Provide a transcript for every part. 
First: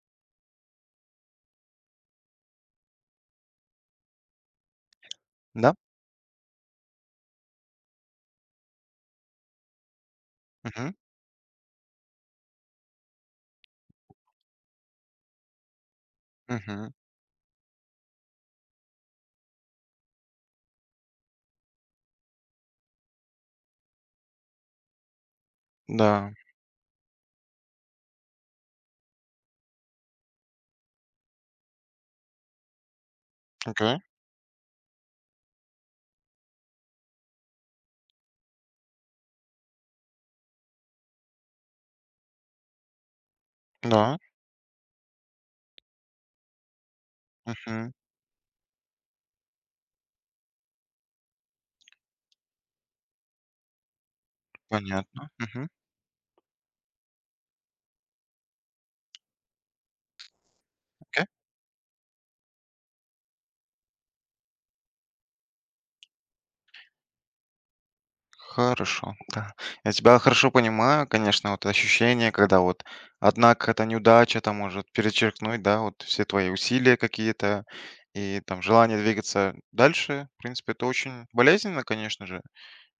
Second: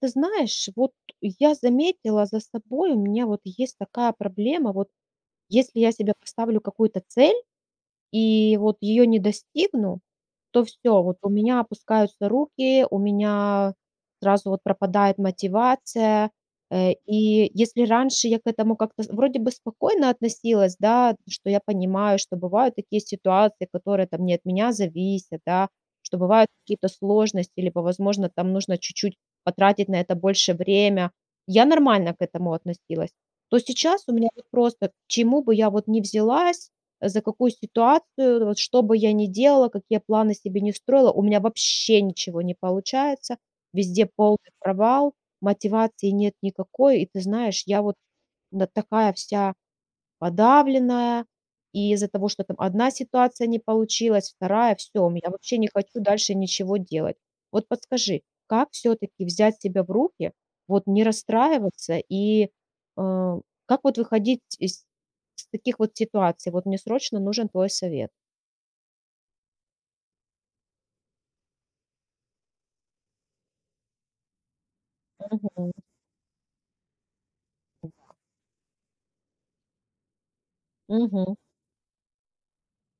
Ты знаешь, вот я заметила за собой, у меня вот есть такая проблема, вот Да? если я себе поставлю какую-то цель и вот ее не достигну, то Мгм, все вот у меня опускаются руки, у меня сразу вот пропадает мотивация. мгм. И если раньше я к этому как-то с вроде бы спокойно относилась, да, что я понимаю, что бывают такие ситуации, которые там не от меня зависят, да, что Да, бывают какие-то сложности, либо, возможно, там нужно чуть-чуть потратить на это больше время. Я нормально к этому относилась. То окей, сейчас у меня вот просто к чему бы я вот не взялась, за какую ситуацию, вот что бы я ни делала, какие планы себе не строила, у меня вообще ничего не получается. Везде да, полный провал, мотивации нет никакой. И ты знаешь, я мгм. вот такая вся подавленная, и из-за того, что там одна ситуация не получилась, вторая все, Понятно. я вообще Мгм. не хочу дальше ничего делать. Вот подскажи, как все таки взять себя в руки, вот не Окей. расстраиваться э, как вот выходить из таких вот ситуаций? Вот мне срочно нужен твой совет. Хорошо, да. Я тебя хорошо понимаю, конечно, вот ощущение, когда вот одна какая-то неудача там может перечеркнуть, Мгм, да, вот все твои усилия какие-то и там желание двигаться дальше. В принципе, это очень мгм. болезненно, конечно же.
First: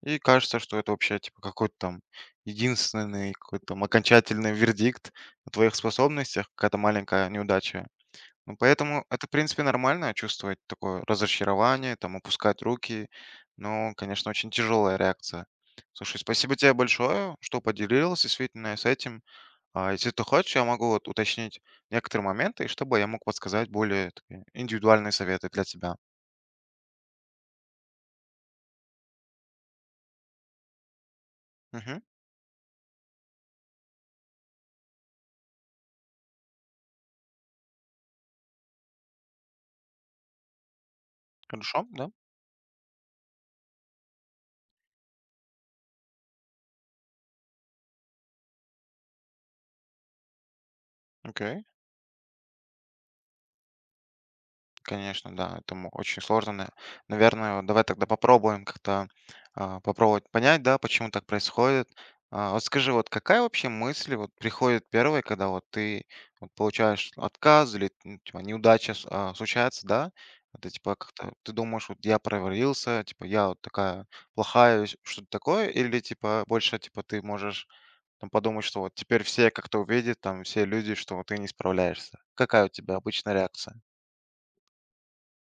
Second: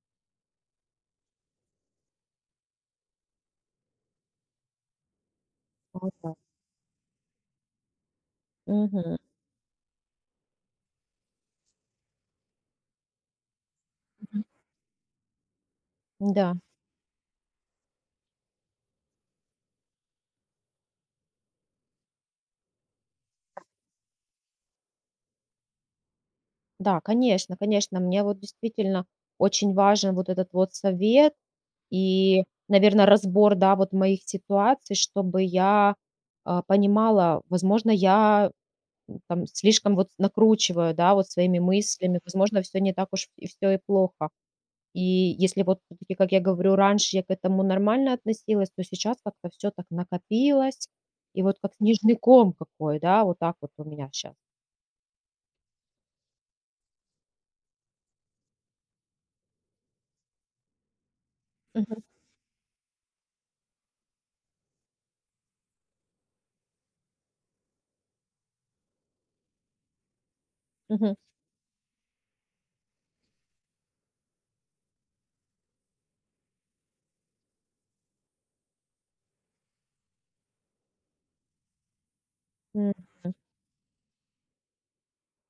И кажется, что это вообще типа какой-то там единственный, какой-то там окончательный вердикт о твоих Вот так. способностях, какая-то маленькая неудача. Ну, поэтому Мгм. это, в принципе, нормально чувствовать такое разочарование, там, опускать руки. Но, конечно, Мгм. очень тяжелая реакция. Слушай, Да, спасибо тебе большое, что поделилась действительно с этим. А если ты хочешь, я могу вот уточнить некоторые моменты, чтобы я мог подсказать более такие индивидуальные советы для тебя. да, конечно, конечно, мне вот действительно очень важен вот этот вот совет. Мгм. И, наверное, разбор, да, вот моих ситуаций, чтобы понимала, возможно, там слишком вот накручиваю, да, вот своими Хорошо, да? мыслями, возможно, все не так уж и всё и плохо. И если вот всё-таки, как я говорю, раньше я к этому нормально относилась, то сейчас как-то все так накопилось, и вот Окей. как снежный ком какой, да, вот так вот у меня сейчас. Конечно, да, этому очень сложно. Наверное, вот давай тогда попробуем как-то попробовать понять, да, почему так происходит. А, вот скажи, вот какая вообще мысль вот приходит первой, когда вот ты вот, получаешь отказ или ну, типа, неудача случается, да? Это типа как-то вот ты думаешь, вот я провалился, типа я вот такая плохая, что-то такое, или типа больше типа ты можешь там подумать, что вот теперь все как-то увидят, там все люди, что вот ты не справляешься. Какая у тебя обычная реакция?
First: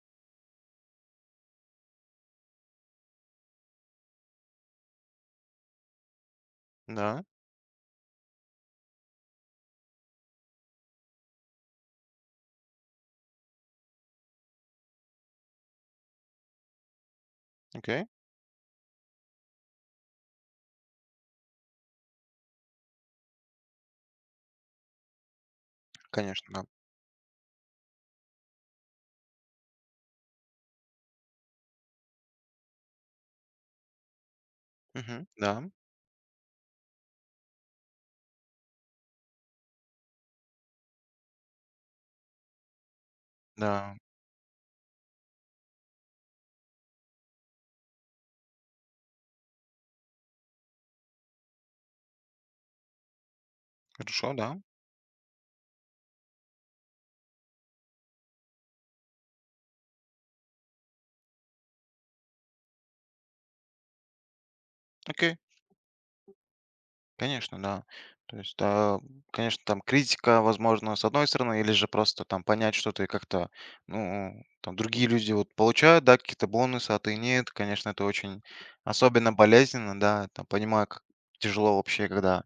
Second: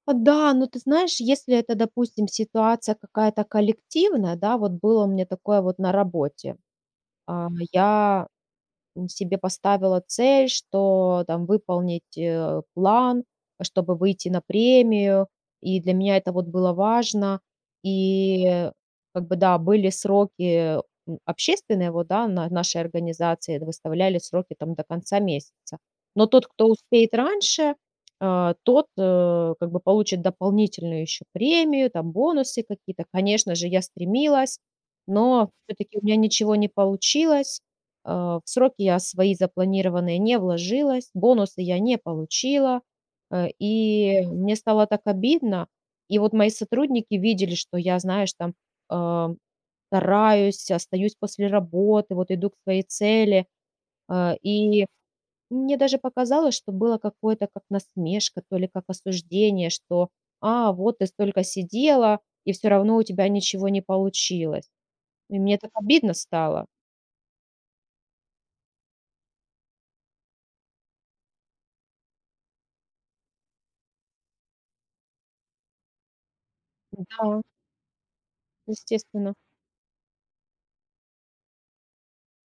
Да, но ты знаешь, если это, допустим, ситуация какая-то коллективная, да, вот было у меня такое вот на работе. Да, Я себе поставила цель, что там выполнить, план, чтобы выйти на премию. И для меня это вот было важно. окей. И как бы, да, были сроки общественные, вот, да, на нашей организации выставляли сроки там до конца месяца. Но Конечно, тот, да. кто успеет раньше, тот как бы получит дополнительную еще премию, там бонусы какие-то. Конечно же, я стремилась, Мгм. но Да, все-таки у меня ничего не получилось. В сроки я свои запланированные не вложилась, бонусы я не получила, да, и мне стало так обидно. И вот мои сотрудники видели, что я, знаешь, а, стараюсь, остаюсь после работы, вот иду к своей цели. хорошо, А, да. и мне даже показалось, что было какое-то как насмешка, то ли как осуждение, что «А, вот ты столько сидела, и все равно у тебя ничего не получилось». Окей, И мне так обидно стало. конечно, да. То есть, да, конечно, там критика, возможно, с одной стороны, или же просто там понять, что ты как-то, ну, там другие люди вот получают, да, какие-то бонусы, а ты Да, нет. Конечно, это очень особенно естественно. болезненно, да, там понимаю, как тяжело вообще, когда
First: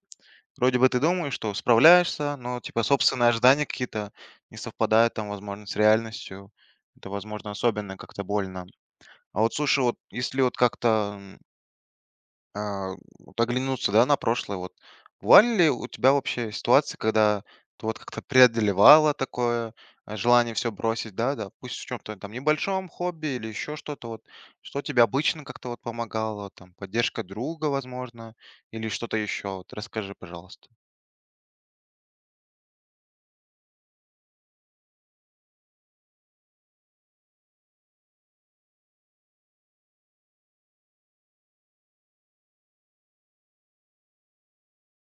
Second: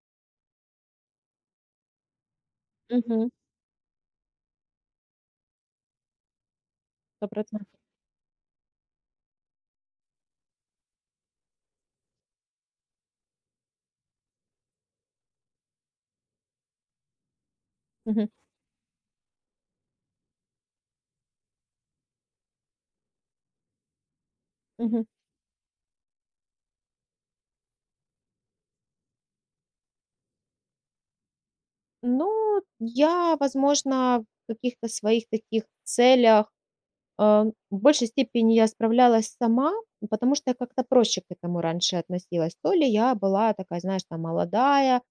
вроде бы ты думаешь, что справляешься, но, типа, собственные ожидания какие-то не совпадают, там, возможно, с реальностью. Это, 1 возможно, особенно как-то больно. А вот слушай, вот если вот как-то вот оглянуться, да, на прошлое. Вот бывали ли у тебя вообще ситуации, когда ты вот как-то Мгм, преодолевала такое желание все бросить, да, да, пусть в чем-то там небольшом хобби или еще что-то, вот, что тебе мгм. обычно как-то вот помогало, там, поддержка друга, возможно, или что-то еще, вот, расскажи, пожалуйста. Ну, я, возможно, в каких-то своих таких целях, в большей степени я справлялась сама, потому что я как-то проще к этому раньше относилась. То ли я была такая, знаешь, там молодая,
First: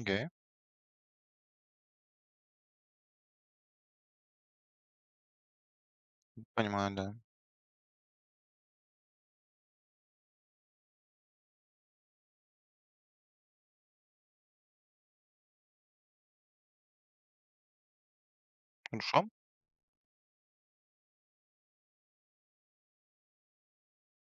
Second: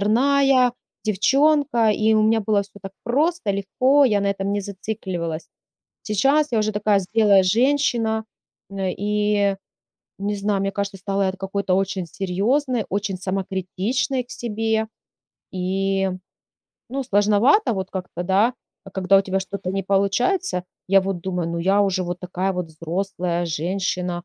Окей, девчонка, и у меня было все так просто, легко, я на этом не зацикливалась. Сейчас я уже понимаю, такая да. зрелая женщина, и не знаю, мне кажется, стала я какой-то очень серьезной, очень самокритичной к себе. И, ну, сложновато вот как-то, да, а когда Хорошо? у тебя что-то не получается. Я вот думаю: "Ну, я уже вот такая вот взрослая женщина,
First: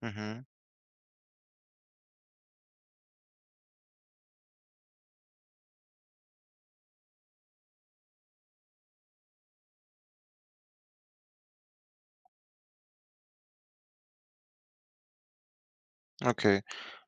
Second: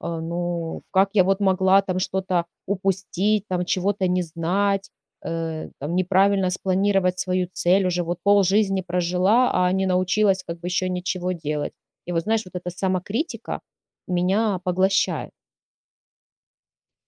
а, Угу. ну, как я вот могла там что-то упустить, там чего-то не знать, там неправильно спланировать свою цель, уже вот полжизни прожила, а не научилась как бы еще ничего делать". И вот знаешь, вот эта самокритика меня поглощает. Окей.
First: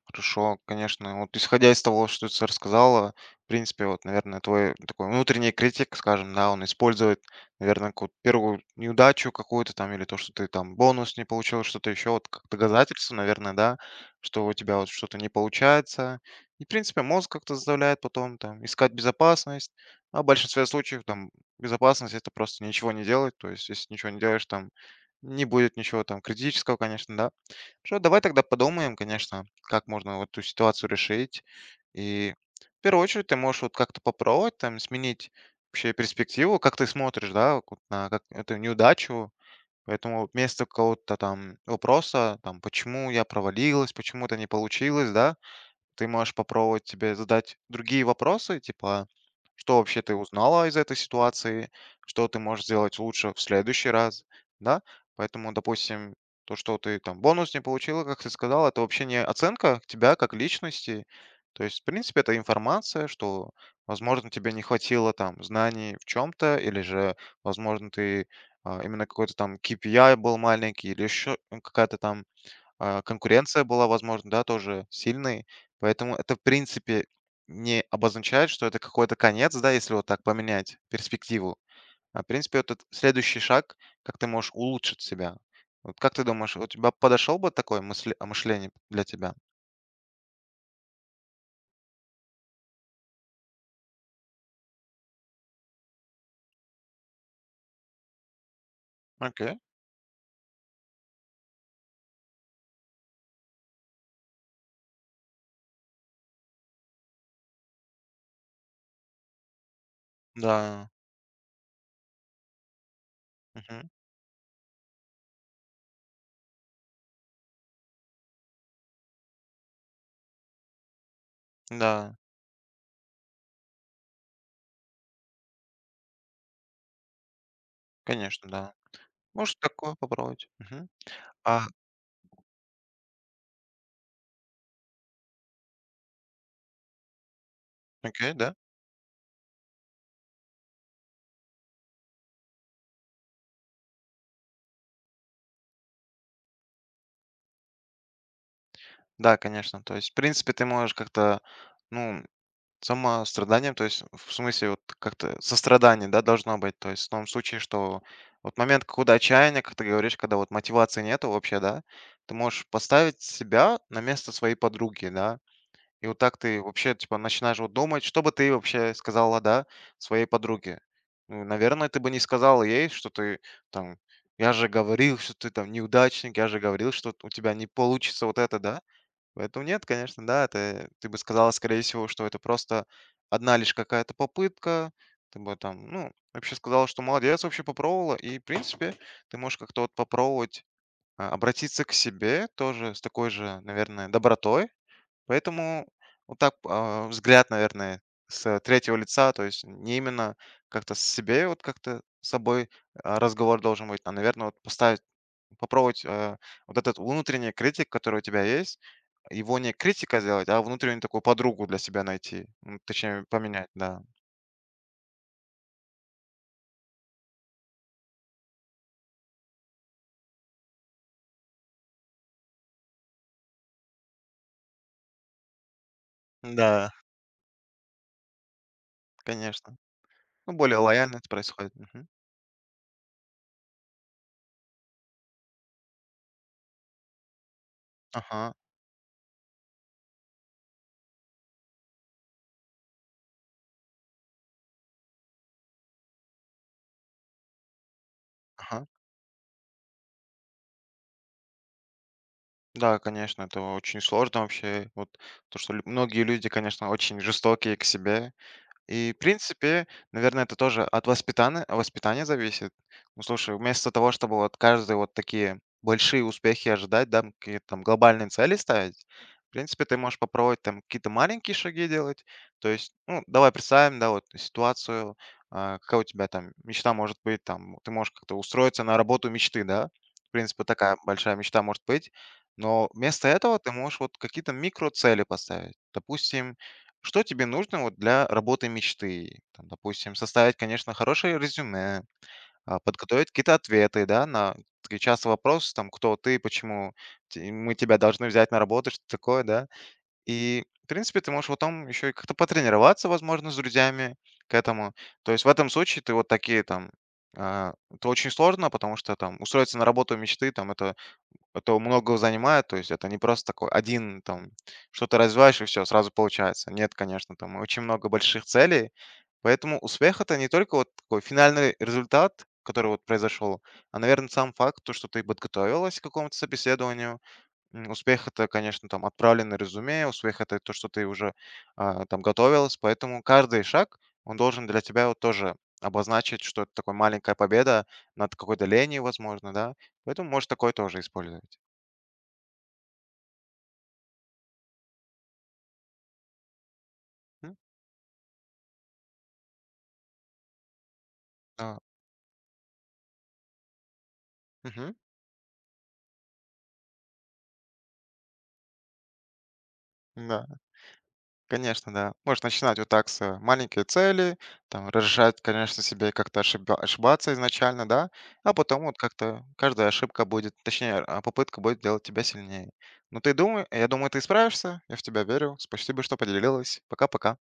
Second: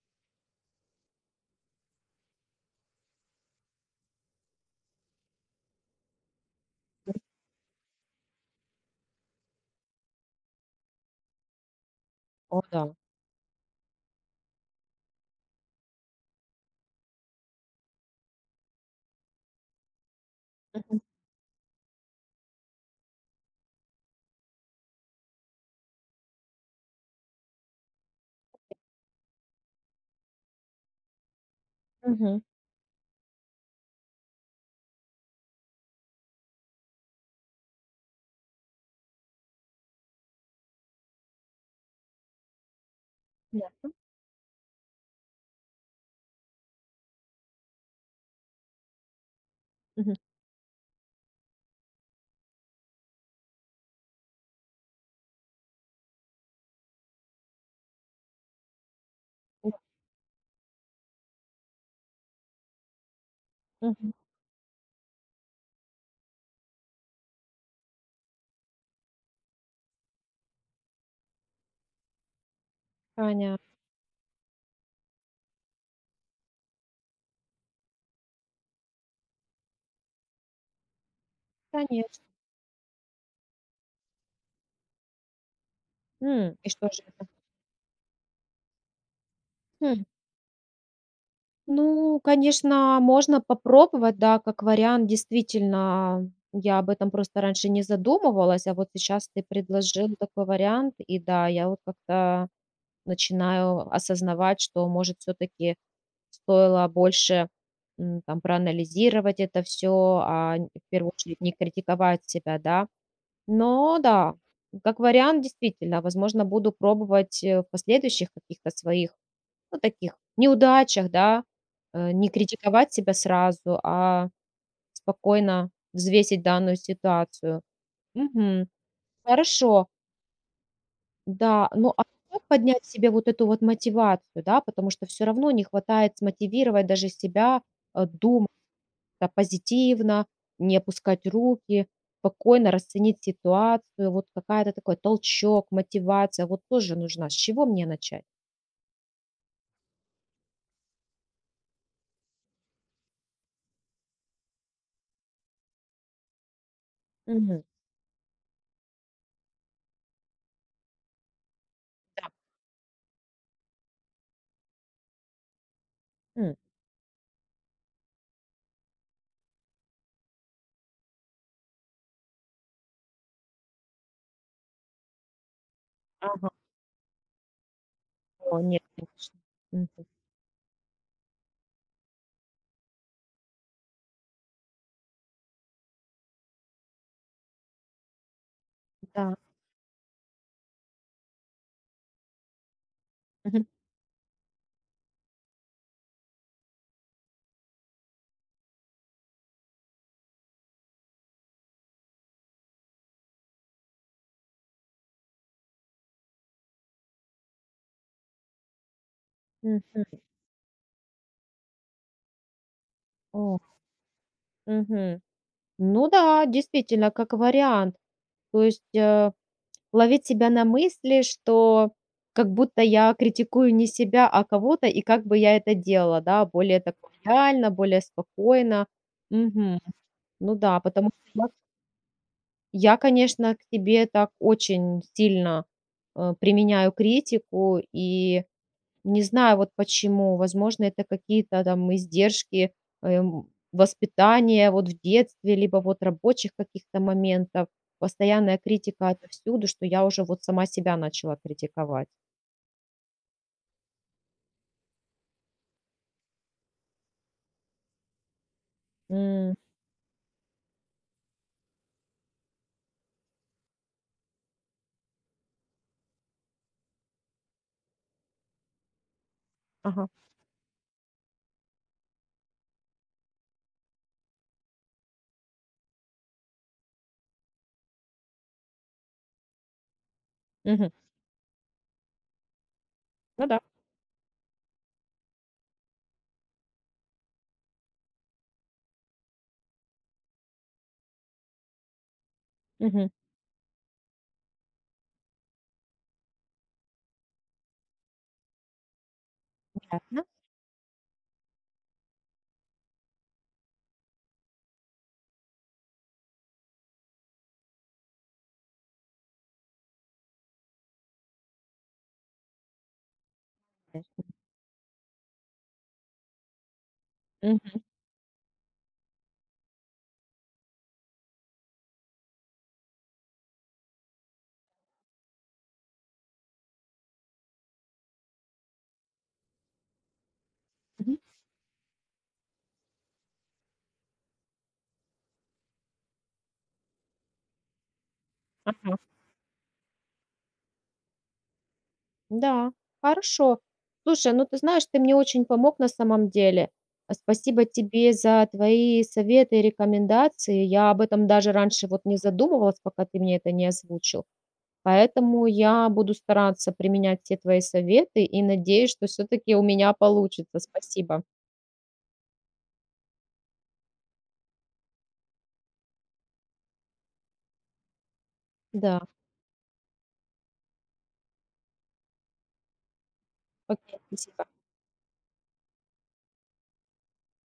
Хорошо, конечно. Вот исходя из того, что ты рассказала, в принципе, вот, наверное, твой такой внутренний критик, скажем, да, он использует, наверное, какую-то первую неудачу какую-то там или то, что ты там бонус не получил, что-то еще, вот как О да. доказательство, наверное, да, что у тебя вот что-то не получается. И, в принципе, мозг как-то заставляет потом там искать безопасность. А в большинстве Мгм. случаев там безопасность это просто ничего не делать. То есть, если ничего не делаешь, там не будет ничего там критического, конечно, да. Хорошо, давай тогда подумаем, конечно, как можно вот эту ситуацию решить. И Мгм. в первую очередь ты можешь вот как-то попробовать там сменить вообще перспективу, как ты смотришь, да, вот на как эту неудачу. Поэтому вот вместо какого-то там вопроса, там, почему я Да. провалилась, почему это не получилось, да, ты можешь попробовать тебе задать другие вопросы, типа, что вообще ты Мгм. узнала из этой ситуации, что ты можешь сделать лучше в следующий раз, да? Поэтому, допустим, то, что ты там бонус не получила, как ты сказал, это вообще не Да. оценка тебя как личности. То есть, в принципе, это информация, что, Мгм. возможно, тебе не хватило там знаний в чем-то, или же, возможно, ты именно какой-то там KPI был маленький, или еще какая-то там Понятно. конкуренция была, возможно, да, тоже сильной. Поэтому это, в принципе, не обозначает, что это какой-то конец, да, если вот так поменять перспективу. Конеч А, в принципе, вот этот следующий шаг, как ты можешь улучшить себя. Вот как ты М. думаешь, у И что тебя же это? подошел бы такое мышление для тебя? Хм. Ну, конечно, можно попробовать, да, как вариант. Действительно, я об этом просто раньше не задумывалась, а вот сейчас ты Окей, предложил такой вариант. И да, я вот как-то начинаю осознавать, что, может, все-таки стоило больше проанализировать это все, в да, первую очередь не критиковать себя, да. мгм, Но да, как вариант, действительно, возможно, буду пробовать в последующих каких-то своих Ну, таких неудачах, да, да, не критиковать себя сразу, а спокойно взвесить данную ситуацию. конечно, Мгм. да. Можешь Хорошо, такое попробовать. Мгм. А, да. Ну, а как поднять себе вот эту вот мотивацию, да, потому что все равно не хватает смотивировать даже себя, окей, думать, да. да, позитивно, не опускать руки, спокойно расценить ситуацию. Вот какая-то такой толчок, мотивация вот тоже нужна. С чего мне начать? Да, конечно. То есть, в принципе, ты можешь как-то, ну, самостраданием, то есть, в смысле, вот как-то сострадание, да, должно быть. То есть в том случае, Мгм. что вот момент какого-то отчаяния, как ты говоришь, когда вот мотивации нету вообще, да, Да. ты можешь поставить себя на место своей подруги, да. И вот так М. ты вообще, типа, начинаешь вот думать, что бы ты вообще сказала, да, своей подруге. Ну, наверное, ты бы не сказала ей, что ты там, я же говорил, что ты там неудачник, я Ага. же говорил, что у тебя не получится вот это, О, нет, да. конечно. Поэтому нет, Мгм. конечно, да, это ты бы сказала, скорее всего, что это просто одна лишь какая-то попытка. Ты бы там, ну, вообще сказала, что молодец, вообще попробовала. И, в принципе, Да. ты можешь как-то вот попробовать обратиться к себе тоже с такой же, Мгм. наверное, добротой. Поэтому вот так взгляд, наверное, с третьего лица, то есть не именно как-то с себе, вот как-то с собой разговор должен быть, наверное, вот поставить, попробовать вот этот внутренний критик, который у тебя есть, его не Мгм. критика сделать, а внутреннюю такую подругу для себя найти. Точнее, О. поменять, да. Мгм. Ну да, действительно, как вариант. То есть, ловить себя на мысли, что как будто я критикую не себя, а кого-то, и как бы я это делала, да, более Да, так реально, более спокойно. конечно. Мгм. Ну, Ну более да, потому лояльно это что я, происходит. Мгм. я, конечно, к себе так очень сильно, применяю критику и Ага, Не знаю вот почему. Возможно, это какие-то там издержки воспитания вот в детстве, либо вот рабочих каких-то моментов. Постоянная ага. критика отовсюду, что я уже вот сама себя начала критиковать. Да, конечно, это очень сложно вообще. Вот то, что многие люди, конечно, очень жестокие к себе. И, в М, принципе, наверное, это тоже от воспитания зависит. Ну, слушай, вместо того, чтобы вот каждый вот такие большие успехи ожидать, да, какие-то там глобальные цели ставить, в принципе, ты ага, можешь попробовать там какие-то маленькие шаги делать. То есть, ну, давай представим, да, вот ситуацию, какая у тебя там мечта может быть, там, ты можешь как-то устроиться на работу мечты, да, в принципе, вот мгм. такая большая мечта может быть, но вместо Ну этого да. ты можешь вот какие-то микроцели поставить. Допустим, что тебе нужно вот для работы мечты? Там, допустим, составить, конечно, хорошее резюме, Мгм. подготовить какие-то ответы, да, на такие часто вопросы, там, кто ты, почему мы тебя должны взять на работу, что такое, да. Ясно. И, в принципе, ты можешь потом еще и как-то потренироваться, возможно, с друзьями к этому. То есть в этом случае ты вот такие там это очень сложно, потому что там устроиться на работу мечты, там это много занимает, то есть это не просто такой один там что-то развиваешь и все сразу получается. Нет, конечно, там Мгм, очень много больших целей, поэтому успех- это не только вот такой финальный результат, который вот произошел, наверное сам факт, то, что ты подготовилась к какому-то собеседованию. Успех- это, конечно, там отправленное резюме, успех- это то, что ты мгм. уже, там готовилась, поэтому каждый шаг, он должен для тебя вот тоже обозначить, что это такой маленькая победа над какой-то Ага. ленью, возможно, да. Поэтому можешь такое тоже использовать. Да, хорошо. Слушай, ну ты знаешь, ты мне очень помог на самом деле. Спасибо тебе за твои советы и рекомендации. Я об этом даже Да. раньше вот не задумывалась, пока ты мне это не озвучил. Мгм. Поэтому я буду стараться применять все твои советы и надеюсь, что все-таки у меня Да, получится. Спасибо. конечно, да. Можешь начинать вот так с маленькой цели, там, разрешать, конечно, себе как-то ошибаться изначально, да, а потом вот Да, как-то каждая ошибка будет, точнее, попытка будет делать тебя сильнее. Но ты думай, я окей, думаю, ты спасибо. справишься, я в тебя верю. Спасибо, что поделилась. Пока-пока.